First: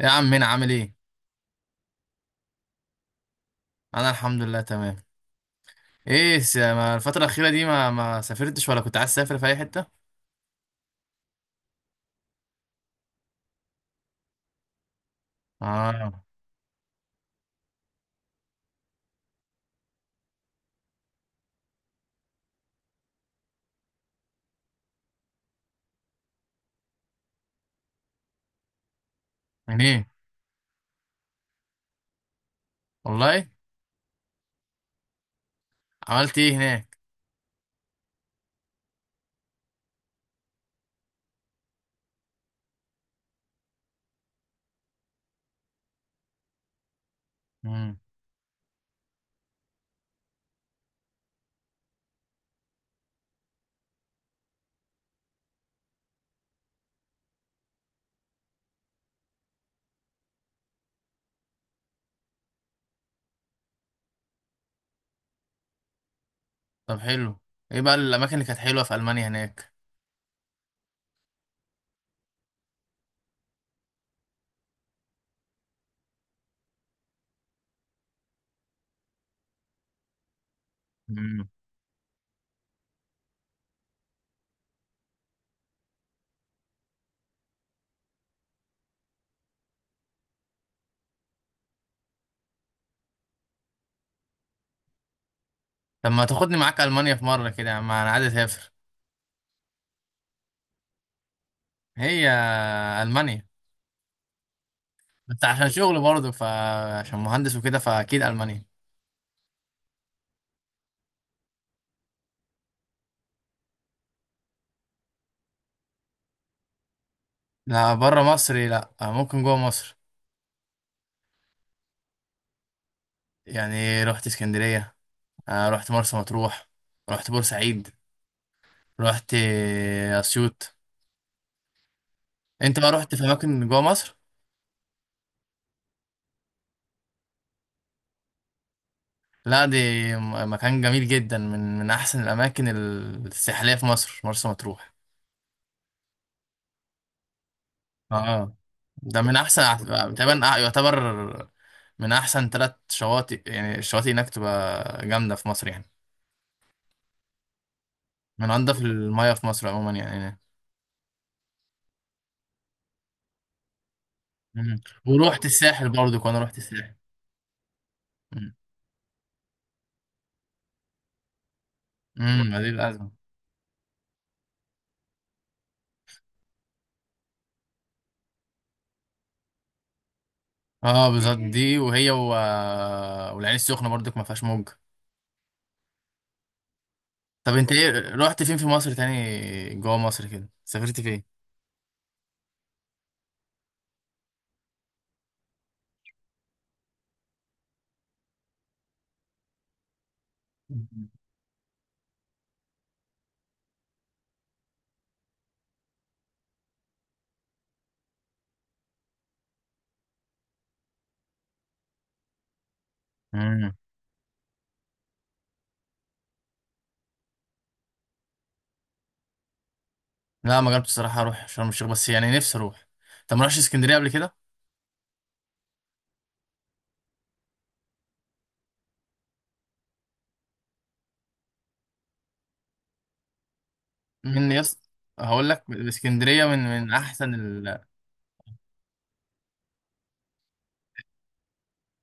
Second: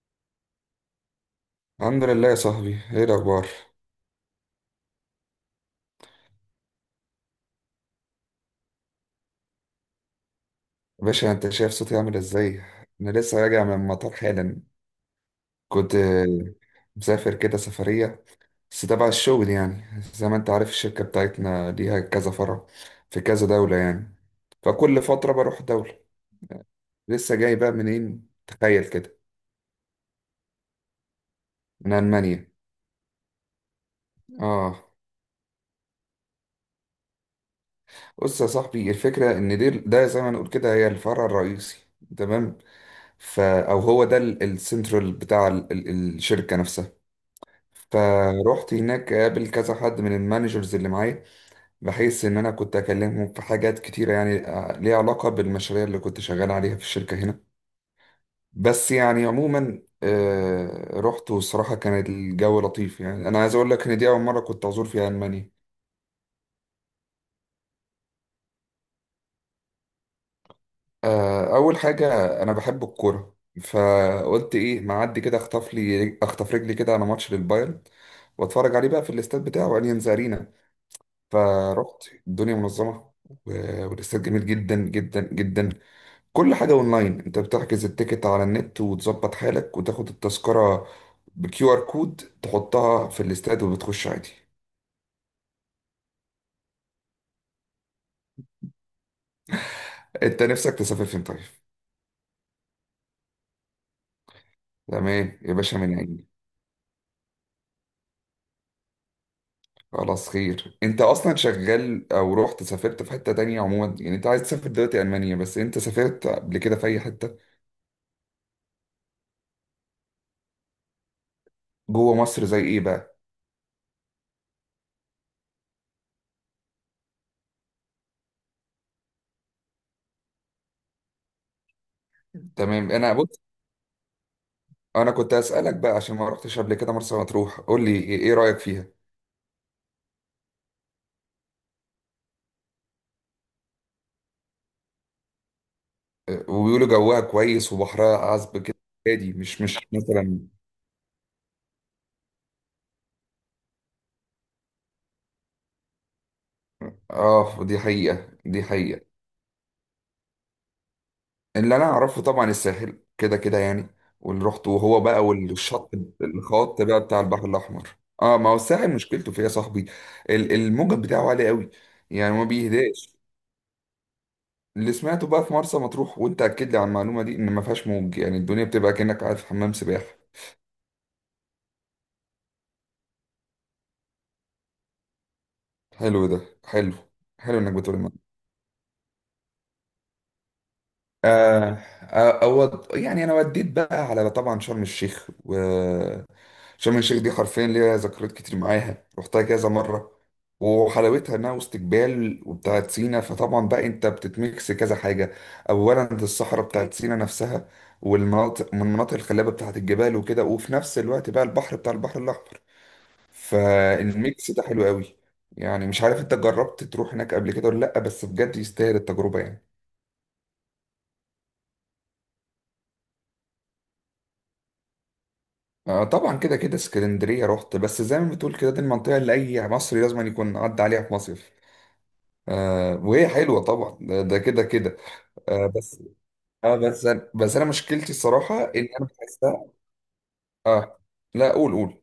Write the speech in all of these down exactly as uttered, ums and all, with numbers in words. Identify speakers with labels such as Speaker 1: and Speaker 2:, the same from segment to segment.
Speaker 1: يا عم هنا عامل ايه؟
Speaker 2: الحمد لله يا صاحبي، ايه الاخبار؟
Speaker 1: انا الحمد لله تمام. ايه س- ما الفتره الاخيره دي ما ما سافرتش ولا كنت عايز تسافر في اي حته؟
Speaker 2: باشا انت شايف صوتي عامل ازاي؟ انا لسه راجع من المطار حالا. كنت
Speaker 1: اه.
Speaker 2: آه، مسافر كده سفرية، بس تبع الشغل يعني. زي ما انت عارف الشركة بتاعتنا ليها كذا فرع في كذا دولة يعني، فكل فترة بروح دولة. لسه جاي بقى منين تخيل كده؟
Speaker 1: منين؟
Speaker 2: من ألمانيا.
Speaker 1: والله.
Speaker 2: اه.
Speaker 1: عملت ايه هناك؟
Speaker 2: بص يا صاحبي، الفكرة ان دي ده زي ما نقول كده هي الفرع الرئيسي. تمام. فا او هو ده ال- السنترال بتاع ال- ال- الشركة نفسها.
Speaker 1: امم.
Speaker 2: فروحت هناك قابل كذا حد من المانجرز اللي معايا، بحيث ان انا كنت اكلمهم في حاجات كتيرة يعني آه، ليها علاقة بالمشاريع اللي كنت شغال عليها في الشركة هنا. بس يعني عموما آه، رحت، والصراحة كان الجو لطيف، يعني انا عايز اقول لك ان دي اول مرة كنت ازور فيها المانيا.
Speaker 1: طب حلو. ايه بقى الاماكن اللي كانت حلوه في المانيا هناك؟
Speaker 2: آه، اول حاجة، انا بحب الكورة، فقلت ايه معدي كده اخطف لي اخطف رجلي كده على ماتش للبايرن واتفرج عليه بقى في الاستاد بتاعه اليانز ارينا.
Speaker 1: امم.
Speaker 2: فرحت الدنيا منظمة، و- والاستاد جميل جدا جدا جدا. كل حاجة اونلاين، انت بتحجز التيكت على النت وتظبط حالك وتاخد التذكرة بكيو ار كود، تحطها في الاستاد وبتخش عادي.
Speaker 1: طب ما تاخدني معاك المانيا في مره كده يا عم؟ انا عايز اسافر.
Speaker 2: انت نفسك تسافر فين طيب؟
Speaker 1: هي. المانيا.
Speaker 2: تمام
Speaker 1: بس
Speaker 2: يا
Speaker 1: عشان
Speaker 2: باشا، من
Speaker 1: شغل
Speaker 2: عيني.
Speaker 1: برضه، فعشان مهندس وكده فاكيد المانيا.
Speaker 2: خلاص خير، انت اصلا شغال او رحت سافرت في حتة تانية؟ عموما يعني انت عايز تسافر دلوقتي المانيا، بس انت سافرت قبل كده في اي حتة؟
Speaker 1: لا، بره مصر لا، ممكن جوه مصر.
Speaker 2: جوه مصر زي ايه بقى؟
Speaker 1: يعني رحت اسكندريه. آه، رحت مرسى مطروح. رحت بورسعيد. رحت اسيوط. انت بقى
Speaker 2: تمام، انا
Speaker 1: رحت في
Speaker 2: بص،
Speaker 1: اماكن جوه مصر؟
Speaker 2: انا كنت اسالك بقى عشان ما رحتش قبل كده مرسى مطروح، قول لي ايه إيه رايك فيها.
Speaker 1: لا دي م- مكان جميل جدا، من من احسن الاماكن الساحليه في مصر، مرسى مطروح.
Speaker 2: أه، وبيقولوا جوها كويس وبحرها
Speaker 1: اه،
Speaker 2: عذب كده.
Speaker 1: ده
Speaker 2: هادي
Speaker 1: من
Speaker 2: مش
Speaker 1: احسن،
Speaker 2: مش
Speaker 1: تقريبا
Speaker 2: مثلا؟
Speaker 1: يعتبر من احسن ثلاث شواطئ، يعني الشواطئ هناك تبقى جامده في مصر يعني.
Speaker 2: اه، دي حقيقه
Speaker 1: من
Speaker 2: دي
Speaker 1: انضف
Speaker 2: حقيقه.
Speaker 1: المياه في مصر عموما يعني هناك.
Speaker 2: اللي انا اعرفه طبعا الساحل كده كده يعني، واللي رحته
Speaker 1: مم.
Speaker 2: وهو بقى
Speaker 1: ورحت الساحل
Speaker 2: والشط،
Speaker 1: برضو، كنا رحت
Speaker 2: الخط
Speaker 1: الساحل.
Speaker 2: بقى بتاع البحر الاحمر. اه ما
Speaker 1: مم.
Speaker 2: هو الساحل مشكلته فيها يا صاحبي، ال- الموجة بتاعه عالي قوي، يعني ما
Speaker 1: امم دي الازمه.
Speaker 2: بيهداش. اللي سمعته بقى في مرسى مطروح، وانت اكد لي على المعلومه دي، ان ما فيهاش موج، يعني الدنيا بتبقى كانك قاعد في حمام سباحه.
Speaker 1: اه بالظبط دي، وهي و... والعين السخنه برضك ما فيهاش موج.
Speaker 2: حلو ده. حلو.
Speaker 1: طب
Speaker 2: حلو
Speaker 1: انت
Speaker 2: انك بتقول
Speaker 1: ايه،
Speaker 2: الموضوع.
Speaker 1: رحت فين في مصر تاني؟ جوه مصر كده سافرت فين؟
Speaker 2: آه آه، أود يعني انا وديت بقى على طبعا شرم الشيخ، وشرم الشيخ دي حرفيا ليها ذكريات كتير معاها، رحتها كذا مره. وحلاوتها انها وسط جبال وبتاعت سينا، فطبعا بقى انت بتتميكس كذا حاجه. اولا الصحراء بتاعت سينا نفسها، والمناطق من المناطق الخلابه بتاعت الجبال وكده، وفي نفس الوقت بقى البحر بتاع البحر الاحمر.
Speaker 1: مم.
Speaker 2: فالميكس ده حلو قوي. يعني مش عارف انت جربت تروح هناك قبل كده ولا لا، بس بجد يستاهل التجربة يعني.
Speaker 1: لا، ما جربتش الصراحه اروح شرم الشيخ، بس يعني نفسي اروح. طب ما رحتش اسكندريه قبل كده؟
Speaker 2: آه طبعا كده كده اسكندرية رحت، بس زي ما بتقول كده دي المنطقة اللي أي مصري لازم يكون عدى عليها في مصيف. آه وهي حلوة طبعا، ده ده
Speaker 1: من
Speaker 2: كده
Speaker 1: يس
Speaker 2: كده.
Speaker 1: هقول لك،
Speaker 2: آه بس،
Speaker 1: اسكندريه من
Speaker 2: اه
Speaker 1: من
Speaker 2: بس، أنا
Speaker 1: احسن
Speaker 2: بس أنا
Speaker 1: ال...
Speaker 2: مشكلتي الصراحة إن أنا بحسها. اه. لا قول قول.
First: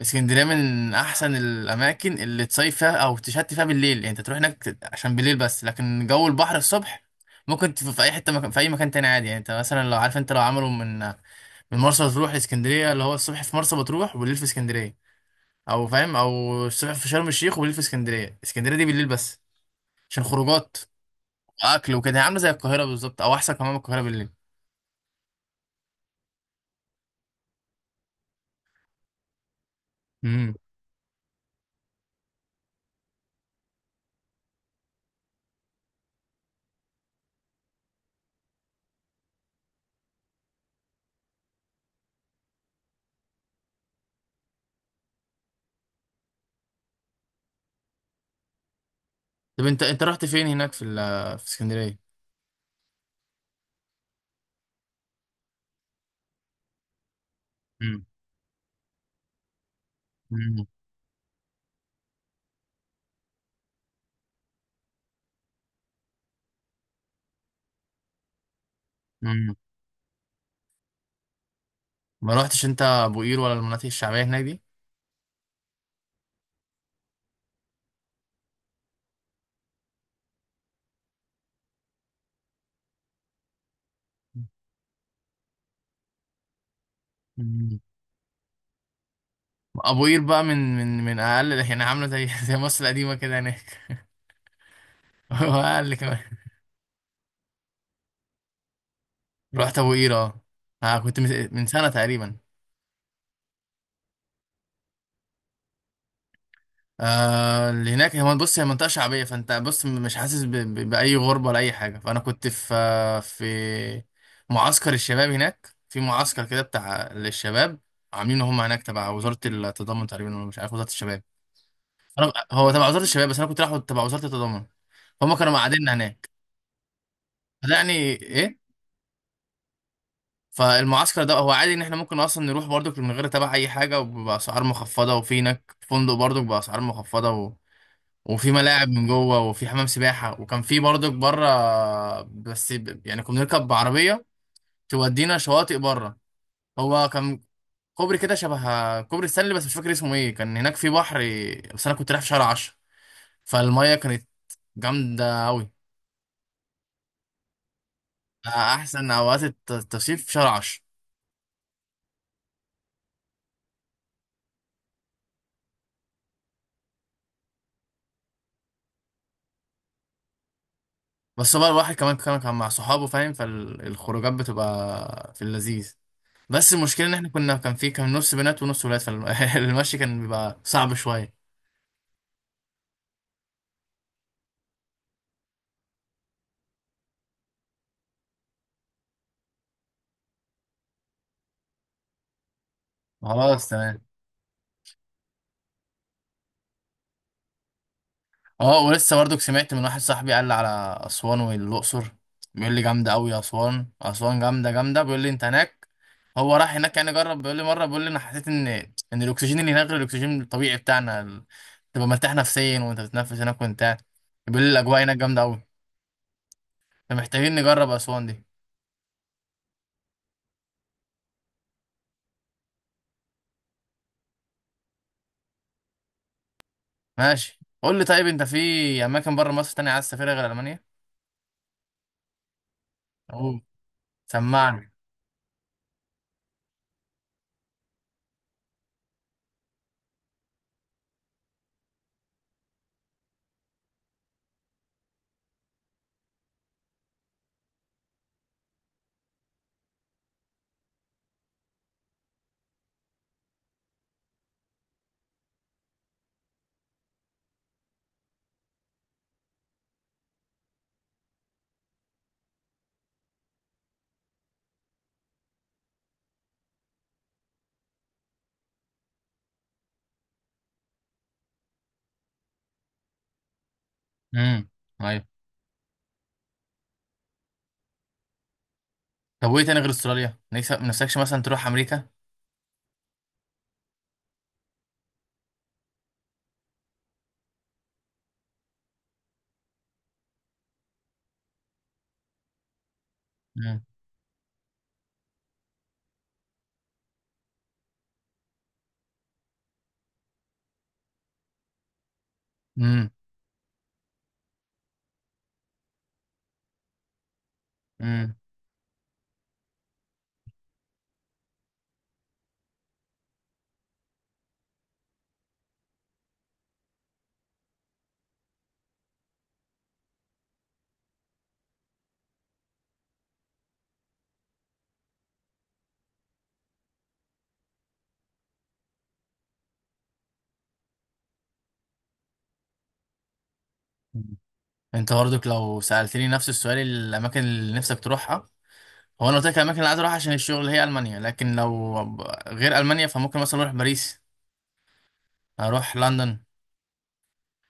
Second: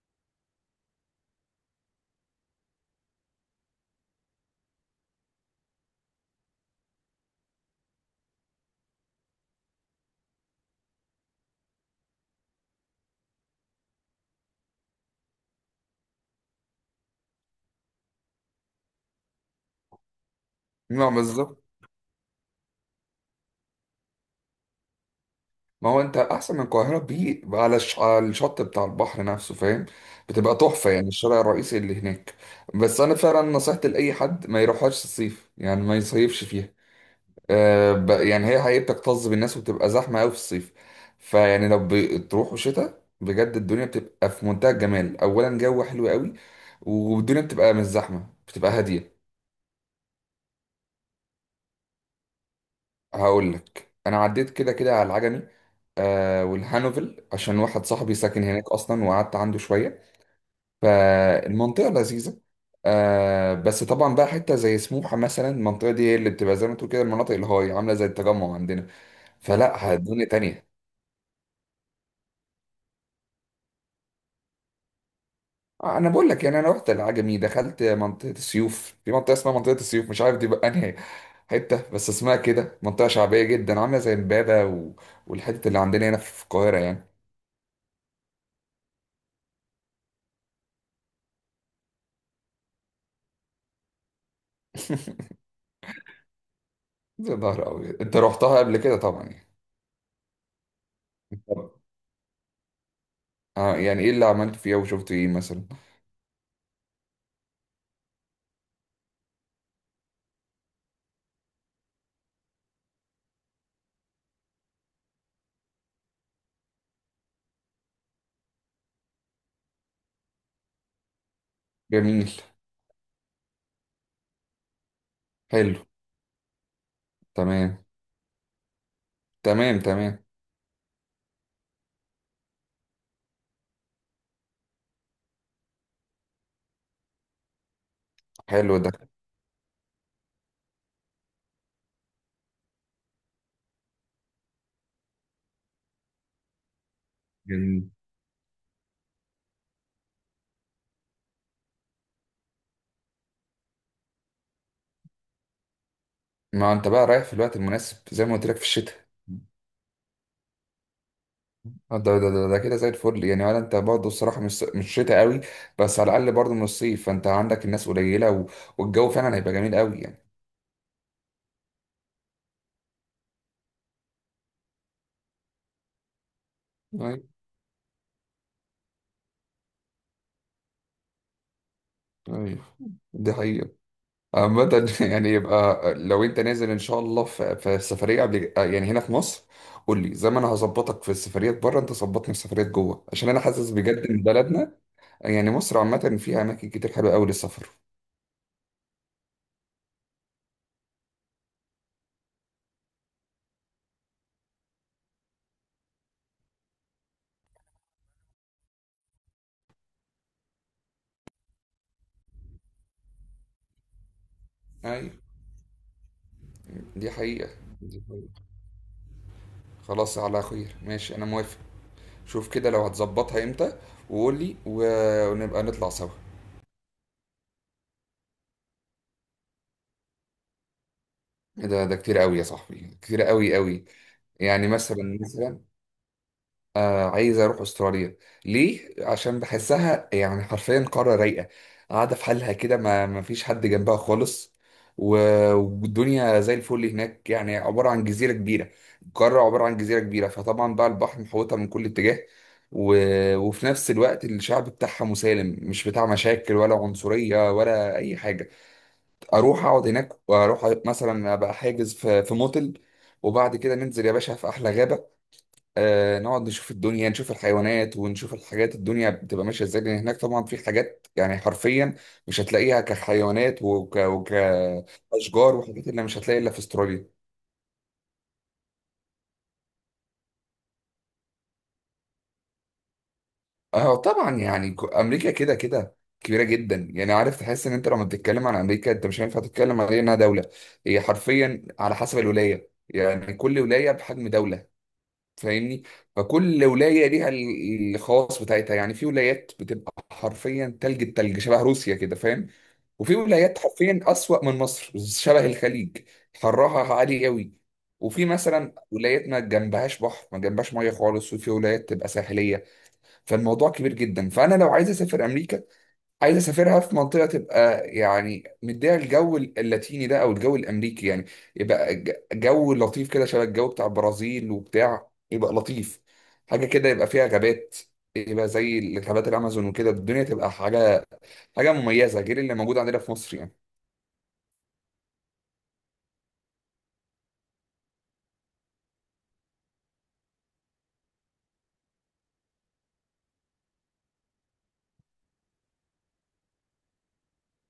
Speaker 1: اسكندريه من احسن الاماكن اللي تصيف فيها او تشتي فيها بالليل، يعني انت تروح هناك ت- عشان بالليل بس، لكن جو البحر الصبح ممكن تف- في اي حته، مكان في اي مكان تاني عادي، يعني انت مثلا لو عارف، انت لو عملوا من من مرسى مطروح لاسكندريه، اللي هو الصبح في مرسى مطروح وبالليل في اسكندريه، او فاهم، او الصبح في شرم الشيخ وبالليل في اسكندريه. اسكندريه دي بالليل بس، عشان خروجات
Speaker 2: نعم بالظبط.
Speaker 1: واكل وكده، هي عامله زي القاهره بالظبط، او احسن كمان من القاهره بالليل.
Speaker 2: ما هو انت احسن من القاهره بيه على الش- على الشط بتاع البحر نفسه فاهم.
Speaker 1: امم
Speaker 2: بتبقى تحفه يعني الشارع الرئيسي اللي هناك. بس انا فعلا نصيحتي لاي حد ما يروحهاش الصيف، يعني ما يصيفش فيها. آه ب- يعني هي حقيقة بتكتظ بالناس وبتبقى زحمه قوي في الصيف. فيعني لو ب- تروحوا شتاء بجد الدنيا بتبقى في منتهى الجمال، اولا جو حلو قوي، والدنيا بتبقى مش زحمه، بتبقى هاديه.
Speaker 1: طب انت انت رحت فين هناك في ال- في اسكندريه؟
Speaker 2: هقول لك انا عديت كده كده على العجمي، آه والهانوفل، عشان واحد
Speaker 1: امم،
Speaker 2: صاحبي ساكن هناك اصلا وقعدت عنده شويه.
Speaker 1: امم،
Speaker 2: فالمنطقة لذيذة. آه بس طبعا بقى حتة زي سموحة مثلا، المنطقة دي هي اللي بتبقى زي ما تقول كده المناطق الهاي، عاملة زي التجمع عندنا.
Speaker 1: امم.
Speaker 2: فلا اه الدنيا تانية.
Speaker 1: ما رحتش انت ابو قير ولا المناطق الشعبيه هناك دي؟
Speaker 2: آه، انا بقول لك، يعني انا رحت العجمي، دخلت منطقة السيوف، في منطقة اسمها منطقة السيوف مش عارف دي بقى انهي حتة، بس اسمها كده منطقة شعبية جدا، عاملة زي امبابة و... والحتة اللي عندنا هنا في القاهرة يعني.
Speaker 1: أمم. ابو قير بقى من من من اقل، يعني عامله زي زي مصر القديمه كده هناك. واقل كمان.
Speaker 2: يا نهار أبيض، أنت رحتها قبل كده طبعا يعني.
Speaker 1: رحت ابو قير، اه. آه، كنت من من
Speaker 2: طب
Speaker 1: سنه تقريبا.
Speaker 2: آه يعني إيه اللي عملت فيها وشفت إيه مثلا؟
Speaker 1: آه اللي هناك، هو بص هي منطقة شعبية، فانت بص مش حاسس ب... ب... بأي غربة ولا أي حاجة، فأنا كنت في آه، في معسكر الشباب هناك، في معسكر كده بتاع للشباب، عاملينه هم هناك تبع وزارة التضامن تقريبا، ولا مش عارف، وزارة الشباب.
Speaker 2: جميل.
Speaker 1: أنا... هو تبع وزارة الشباب، بس أنا كنت رايح تبع وزارة التضامن، هم كانوا
Speaker 2: حلو.
Speaker 1: مقعديننا هناك. فده
Speaker 2: تمام.
Speaker 1: يعني إيه.
Speaker 2: تمام تمام.
Speaker 1: فالمعسكر ده هو عادي إن إحنا ممكن أصلا نروح برضك من غير تبع أي حاجة، وبأسعار مخفضة، وفي هناك فندق برضك بأسعار مخفضة، وفي
Speaker 2: حلو
Speaker 1: ملاعب
Speaker 2: ده.
Speaker 1: من جوه، وفي حمام سباحه، وكان في برضك بره. بس ب- يعني كنا بنركب بعربيه تودينا شواطئ بره، هو كان
Speaker 2: يعني
Speaker 1: كوبري كده شبه كوبري ستانلي، بس مش فاكر اسمه ايه، كان هناك في بحر. بس انا كنت رايح في شهر عشرة، فالميه كانت جامده قوي.
Speaker 2: ما انت بقى رايح في الوقت المناسب، زي ما قلت لك، في الشتاء.
Speaker 1: احسن اوقات الت- التصيف في شهر عشرة.
Speaker 2: آه، ده ده ده, ده كده زي الفل يعني، ولا انت برضه الصراحه مش مش شتاء قوي، بس على الاقل برضه من الصيف، فانت عندك الناس قليله و... والجو فعلا هيبقى جميل قوي يعني.
Speaker 1: بس هو بقى الواحد كمان كان كان مع صحابه فاهم، فالخروجات بتبقى في اللذيذ. بس المشكله ان
Speaker 2: ايوه،
Speaker 1: احنا كنا كان في كان نص بنات ونص ولاد، فالمشي كان بيبقى صعب شويه.
Speaker 2: ايوه، دي حقيقه. عامة. يعني يبقى لو انت نازل ان شاء الله في, في سفريه قبل آه، يعني هنا في مصر، قول لي، زي ما انا هظبطك في السفريات بره انت ظبطني في السفريات جوه، عشان انا
Speaker 1: خلاص
Speaker 2: حاسس بجد
Speaker 1: تمام.
Speaker 2: ان بلدنا يعني مصر عامه فيها اماكن كتير حلوه قوي للسفر.
Speaker 1: اه، ولسه برضك سمعت من واحد صاحبي قال لي على اسوان والاقصر. بيقول لي جامده قوي، اسوان، اسوان جامده جامده، بيقول لي انت هناك، هو راح هناك يعني جرب، بيقول لي مره، بيقول لي انا حسيت ان ان الاكسجين اللي هناك غير الاكسجين الطبيعي بتاعنا ال- تبقى مرتاح نفسيا وانت بتتنفس هناك وانت قاعد. بيقول لي الاجواء هناك
Speaker 2: أيوة.
Speaker 1: جامده قوي.
Speaker 2: دي حقيقة.
Speaker 1: فمحتاجين نجرب
Speaker 2: دي
Speaker 1: اسوان دي.
Speaker 2: حقيقة. خلاص على خير، ماشي، انا موافق. شوف كده لو هتظبطها امتى، وقول لي و- ونبقى نطلع سوا.
Speaker 1: ماشي، قول لي طيب، انت في اماكن بره مصر تانية عايز تسافرها غير المانيا؟
Speaker 2: إيه ده، ده كتير قوي يا صاحبي، كتير
Speaker 1: اوه،
Speaker 2: قوي قوي. يعني
Speaker 1: سمعني.
Speaker 2: مثلا مثلا، آه عايز اروح استراليا. ليه؟ عشان بحسها يعني حرفيا قاره رايقه قاعده في حالها كده، ما ما فيش حد جنبها خالص، و- والدنيا زي الفل هناك. يعني عباره عن جزيره كبيره، قاره عباره عن جزيره كبيره، فطبعا بقى البحر محوطها من كل اتجاه، و... وفي نفس الوقت الشعب بتاعها مسالم، مش بتاع مشاكل ولا عنصريه ولا اي حاجه. اروح اقعد هناك، واروح مثلا ابقى حاجز في في موتل، وبعد كده ننزل يا باشا في احلى غابه. آه نقعد نشوف الدنيا، نشوف الحيوانات، ونشوف الحاجات، الدنيا بتبقى ماشية ازاي، لان هناك طبعا في حاجات يعني حرفيا مش هتلاقيها كحيوانات وك
Speaker 1: امم. ايوه.
Speaker 2: وكأشجار، وحاجات اللي مش هتلاقي الا في استراليا.
Speaker 1: طب وايه تاني غير استراليا؟ نفسك، نفسكش مثلا تروح امريكا؟
Speaker 2: اه طبعا، يعني ك- امريكا كده كده كبيرة جدا، يعني عارف تحس ان انت لما بتتكلم عن امريكا انت مش هينفع تتكلم عليها انها دولة. هي حرفيا على حسب الولاية، يعني كل ولاية بحجم دولة، فاهمني؟ فكل ولايه ليها ال- الخواص بتاعتها، يعني في ولايات بتبقى حرفيا تلج، التلج شبه روسيا كده فاهم.
Speaker 1: امم.
Speaker 2: وفي ولايات حرفيا اسوأ من مصر، شبه الخليج، حرها عالي قوي. وفي
Speaker 1: امم.
Speaker 2: مثلا ولايات ما جنبهاش بحر، ما جنبهاش ميه خالص، وفي ولايات تبقى ساحليه. فالموضوع كبير جدا، فانا لو عايز اسافر امريكا عايز اسافرها في منطقه تبقى يعني مديها الجو اللاتيني ده او الجو الامريكي يعني. يبقى ج- جو لطيف كده، شبه الجو بتاع البرازيل وبتاع، يبقى لطيف. حاجه كده يبقى فيها غابات، يبقى زي غابات الامازون وكده، الدنيا تبقى حاجه حاجه مميزه غير اللي موجود عندنا في مصر يعني.
Speaker 1: انت برضك لو سألتني نفس السؤال، الأماكن اللي نفسك تروحها، هو أنا قلت لك الأماكن اللي عايز أروحها عشان الشغل هي ألمانيا، لكن لو غير ألمانيا فممكن مثلا أروح باريس، أروح لندن،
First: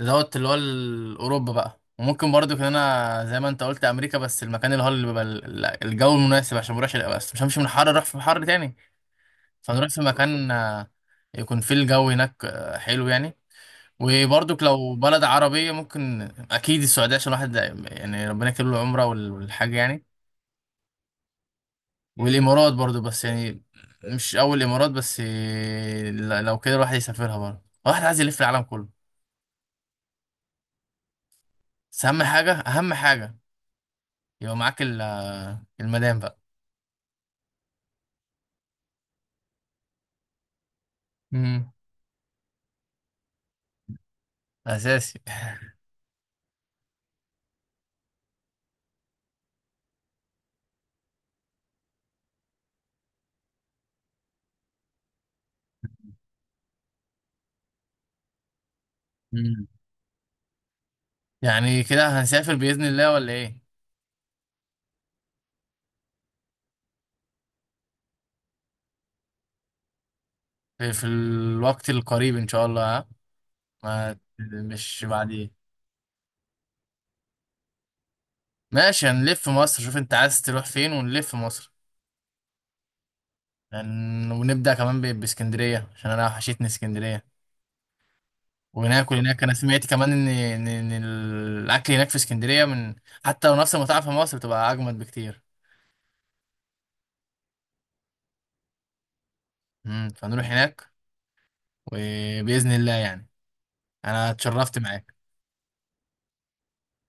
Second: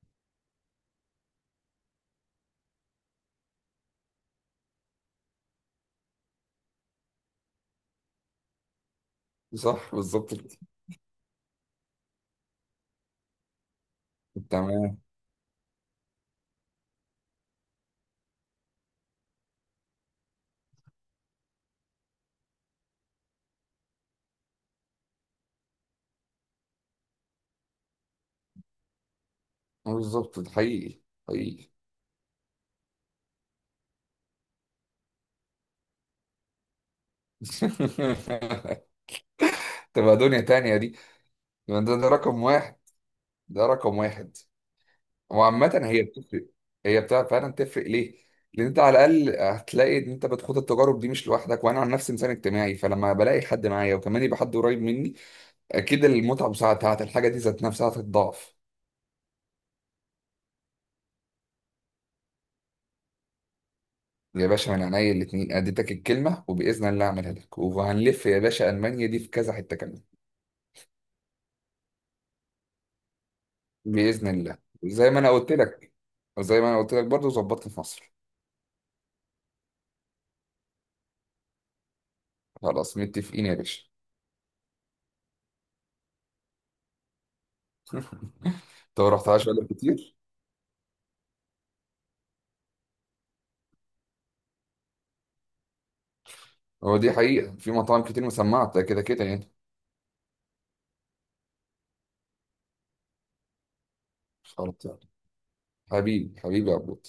Speaker 1: دوت اللي هو ال- أوروبا بقى، وممكن برضو كان أنا زي ما أنت قلت أمريكا، بس المكان اللي هو اللي بيبقى ال- الجو المناسب، عشان مروحش، بس مش همشي من حر أروح في حر تاني. فنروح
Speaker 2: صح
Speaker 1: في
Speaker 2: بالظبط كده.
Speaker 1: مكان، آه، يكون فيه الجو هناك آه، حلو يعني. وبرضك لو
Speaker 2: تمام.
Speaker 1: بلد عربية ممكن، أكيد السعودية، عشان الواحد يعني ربنا يكتب له العمرة وال- والحاج يعني، والامارات برضو، بس يعني مش اول الامارات بس، إيه، ل- لو كده الواحد يسافرها برضو، الواحد عايز يلف العالم كله.
Speaker 2: بالظبط، ده حقيقي. حقيقي.
Speaker 1: بس اهم حاجه، اهم حاجه يبقى معاك ال- المدام بقى.
Speaker 2: تبقى دنيا تانية دي.
Speaker 1: امم.
Speaker 2: ده, ده رقم واحد، ده رقم واحد.
Speaker 1: اساسي.
Speaker 2: وعامة هي بتفرق، هي بتاع فعلا تفرق ليه؟ لأن أنت على الأقل هتلاقي إن أنت بتخوض التجارب دي مش لوحدك، وأنا عن نفسي إنسان اجتماعي فلما بلاقي حد معايا وكمان يبقى حد قريب مني أكيد المتعة بساعتها الحاجة دي ذات نفسها هتتضاعف.
Speaker 1: مم. يعني كده هنسافر باذن الله ولا ايه؟
Speaker 2: يا باشا من عينيا الاتنين، أديتك الكلمة وبإذن الله أعملها لك، وهنلف يا باشا ألمانيا دي في كذا حتة كمان.
Speaker 1: في, في الوقت القريب ان شاء الله، ها ما
Speaker 2: بإذن الله،
Speaker 1: مش
Speaker 2: زي ما أنا
Speaker 1: بعدين.
Speaker 2: قلت لك، وزي ما أنا قلت لك برضه ظبطت في مصر.
Speaker 1: ماشي، هنلف مصر، شوف انت عايز تروح فين ونلف مصر.
Speaker 2: خلاص متفقين يا باشا.
Speaker 1: هن- ونبدا كمان ب- باسكندريه عشان انا وحشتني اسكندريه،
Speaker 2: أنت ما
Speaker 1: وناكل هناك.
Speaker 2: رحتهاش
Speaker 1: انا
Speaker 2: بقالك
Speaker 1: سمعت كمان
Speaker 2: كتير.
Speaker 1: ان ان إن الاكل هناك في اسكندريه من، حتى لو نفس المطاعم في مصر، بتبقى اجمد بكتير.
Speaker 2: هو دي حقيقة في مطاعم كتير مسمعة ده كده كده يعني.
Speaker 1: امم فنروح هناك، وباذن الله يعني. انا اتشرفت
Speaker 2: خلاص.
Speaker 1: معاك.
Speaker 2: حبيبي، حبيبي يا عبود.